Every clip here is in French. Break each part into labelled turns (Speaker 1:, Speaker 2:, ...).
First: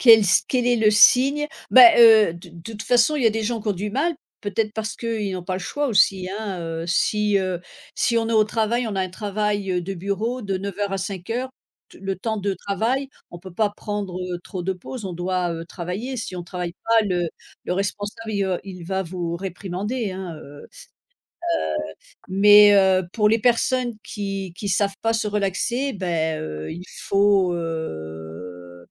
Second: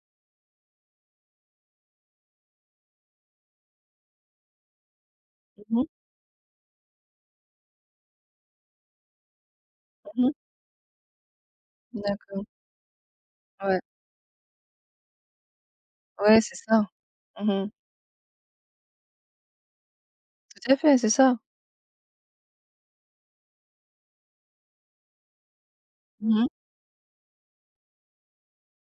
Speaker 1: Quel s quel est le signe, heu, bah, heu, d de toute façon, il y a des gens qu'ont du mal, peut-être parce qu'ils n'ont pas le
Speaker 2: Mmh mh.
Speaker 1: choix aussi, hein, heu, si, heu, si on est au travail, on a un travail, heu, de
Speaker 2: Mmh mh.
Speaker 1: bureau de 09:00 à 17:00, t le temps
Speaker 2: D'accord.
Speaker 1: de travail, on peut pas
Speaker 2: Ouais.
Speaker 1: prendre, heu, trop de pauses, on doit, heu, travailler. Si
Speaker 2: Ouais,
Speaker 1: on
Speaker 2: c'est
Speaker 1: travaille
Speaker 2: ça.
Speaker 1: pas, le
Speaker 2: Mmh mh.
Speaker 1: le responsable, il v il va vous réprimander hein, heu heu,
Speaker 2: Tout à fait, c'est ça.
Speaker 1: mais, heu, pour les personnes qui qui savent pas se relaxer, bah,
Speaker 2: Mmh.
Speaker 1: heu, il faut, heu,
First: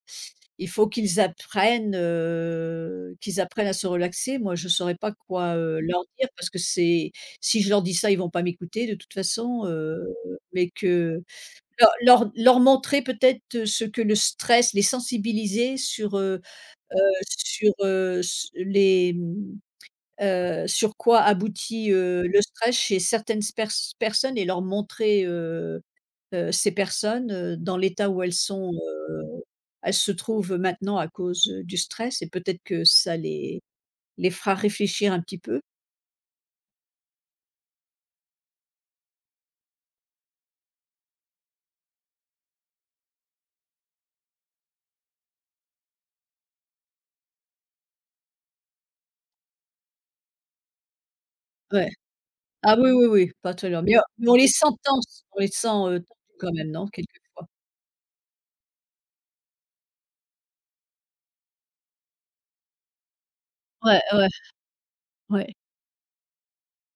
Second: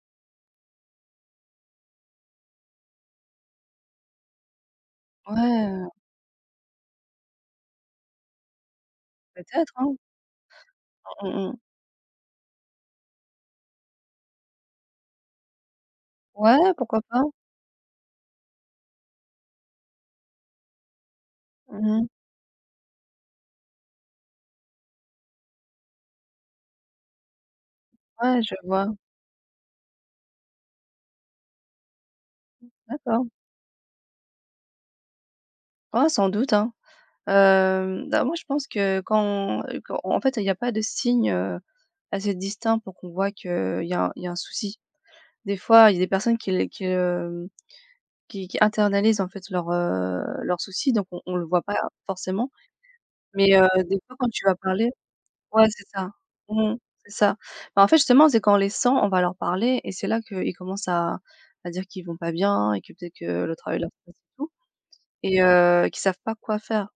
Speaker 1: il faut qu'ils apprennent, heu, qu'ils apprennent à se relaxer. Moi je saurais pas
Speaker 2: Ouais,
Speaker 1: quoi, heu,
Speaker 2: heu
Speaker 1: leur dire parce que c'est si je leur dis ça, ils vont pas m'écouter de toute façon,
Speaker 2: Peut-être, hein.
Speaker 1: heu, mais que
Speaker 2: Mmh mmh mh.
Speaker 1: leur leur leur montrer peut-être ce que le stress, les sensibiliser sur, heu
Speaker 2: Ouais, pourquoi
Speaker 1: heu,
Speaker 2: pas.
Speaker 1: sur, heu, s les, hem, heu, sur quoi aboutit,
Speaker 2: Mmh.
Speaker 1: heu, le stress chez certaines sper personnes et leur montrer, heu heu, ces personnes, heu, dans l'état où elles
Speaker 2: Ouais, je
Speaker 1: sont,
Speaker 2: vois.
Speaker 1: heu, elles se trouvent, heu, maintenant à cause, heu, du stress et peut-être
Speaker 2: Mmh.
Speaker 1: que ça
Speaker 2: D'accord.
Speaker 1: les les fera réfléchir un petit peu?
Speaker 2: Ah, sans doute, hein. Hem, bah, moi je pense que, quand, heu, quand en fait il y a pas de signe, heu, assez distinct pour qu'on voit qu'il y a il y a un souci. Des fois il y a des personnes qui l qui le, hem, qui qui internalisent en fait leurs, heu, leurs soucis, donc on on le voit pas
Speaker 1: Ouais.
Speaker 2: forcément.
Speaker 1: Ah oui, oui, oui, pas
Speaker 2: Mais,
Speaker 1: tout
Speaker 2: heu,
Speaker 1: à l'heure,
Speaker 2: des
Speaker 1: bien,
Speaker 2: fois
Speaker 1: mais
Speaker 2: quand
Speaker 1: on
Speaker 2: tu
Speaker 1: les
Speaker 2: vas parler
Speaker 1: sentences, on les
Speaker 2: ouais
Speaker 1: sent,
Speaker 2: c'est
Speaker 1: heu, tendus
Speaker 2: ça,
Speaker 1: peu quand même
Speaker 2: mmh,
Speaker 1: non?
Speaker 2: c'est ça.
Speaker 1: Quelquefois
Speaker 2: Bah, en fait, justement, c'est quand on les sent, on va leur parler et c'est là, qu'ils commencent à à dire qu'ils vont pas bien et que peut-être que le travail leur
Speaker 1: Ouais,
Speaker 2: stress et
Speaker 1: ouais.
Speaker 2: tout et
Speaker 1: Ouais.
Speaker 2: heu, qu'ils savent pas quoi faire.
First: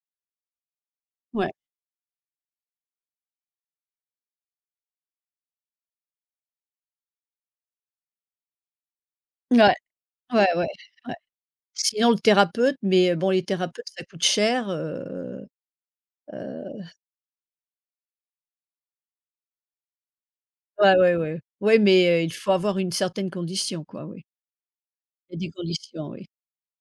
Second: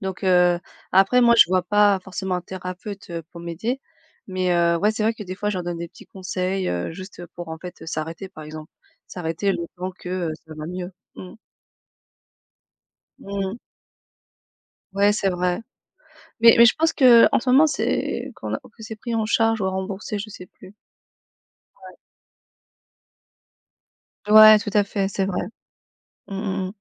Speaker 2: Donc heu, après moi je
Speaker 1: Ouais.
Speaker 2: vois pas forcément un thérapeute, heu, pour m'aider, mais, heu ouais c'est vrai que des fois je leur donne des petits conseils, heu, juste, heu, pour en fait, heu, s'arrêter, par exemple. S'arrêter le
Speaker 1: Mouais,
Speaker 2: temps que, heu,
Speaker 1: ouais,
Speaker 2: ça va
Speaker 1: ouais,
Speaker 2: mieux
Speaker 1: ouais.
Speaker 2: mmh.
Speaker 1: Sinon le thérapeute, mais, heu, bon
Speaker 2: Mmh
Speaker 1: les
Speaker 2: mh.
Speaker 1: thérapeutes, ça coûte cher,
Speaker 2: Ouais c'est
Speaker 1: heu
Speaker 2: vrai. Mais mais je
Speaker 1: heu
Speaker 2: pense qu'en ce moment, c'est qu'on a que c'est pris en charge ou remboursé, je sais plus ouais.
Speaker 1: Ouais, ouais, ouais. Ouais, mais, heu, il faut avoir une certaine condition quoi, oui.
Speaker 2: Ouais, tout à fait, c'est
Speaker 1: Il
Speaker 2: vrai.
Speaker 1: y a des conditions, oui.
Speaker 2: Mmh mmh mh.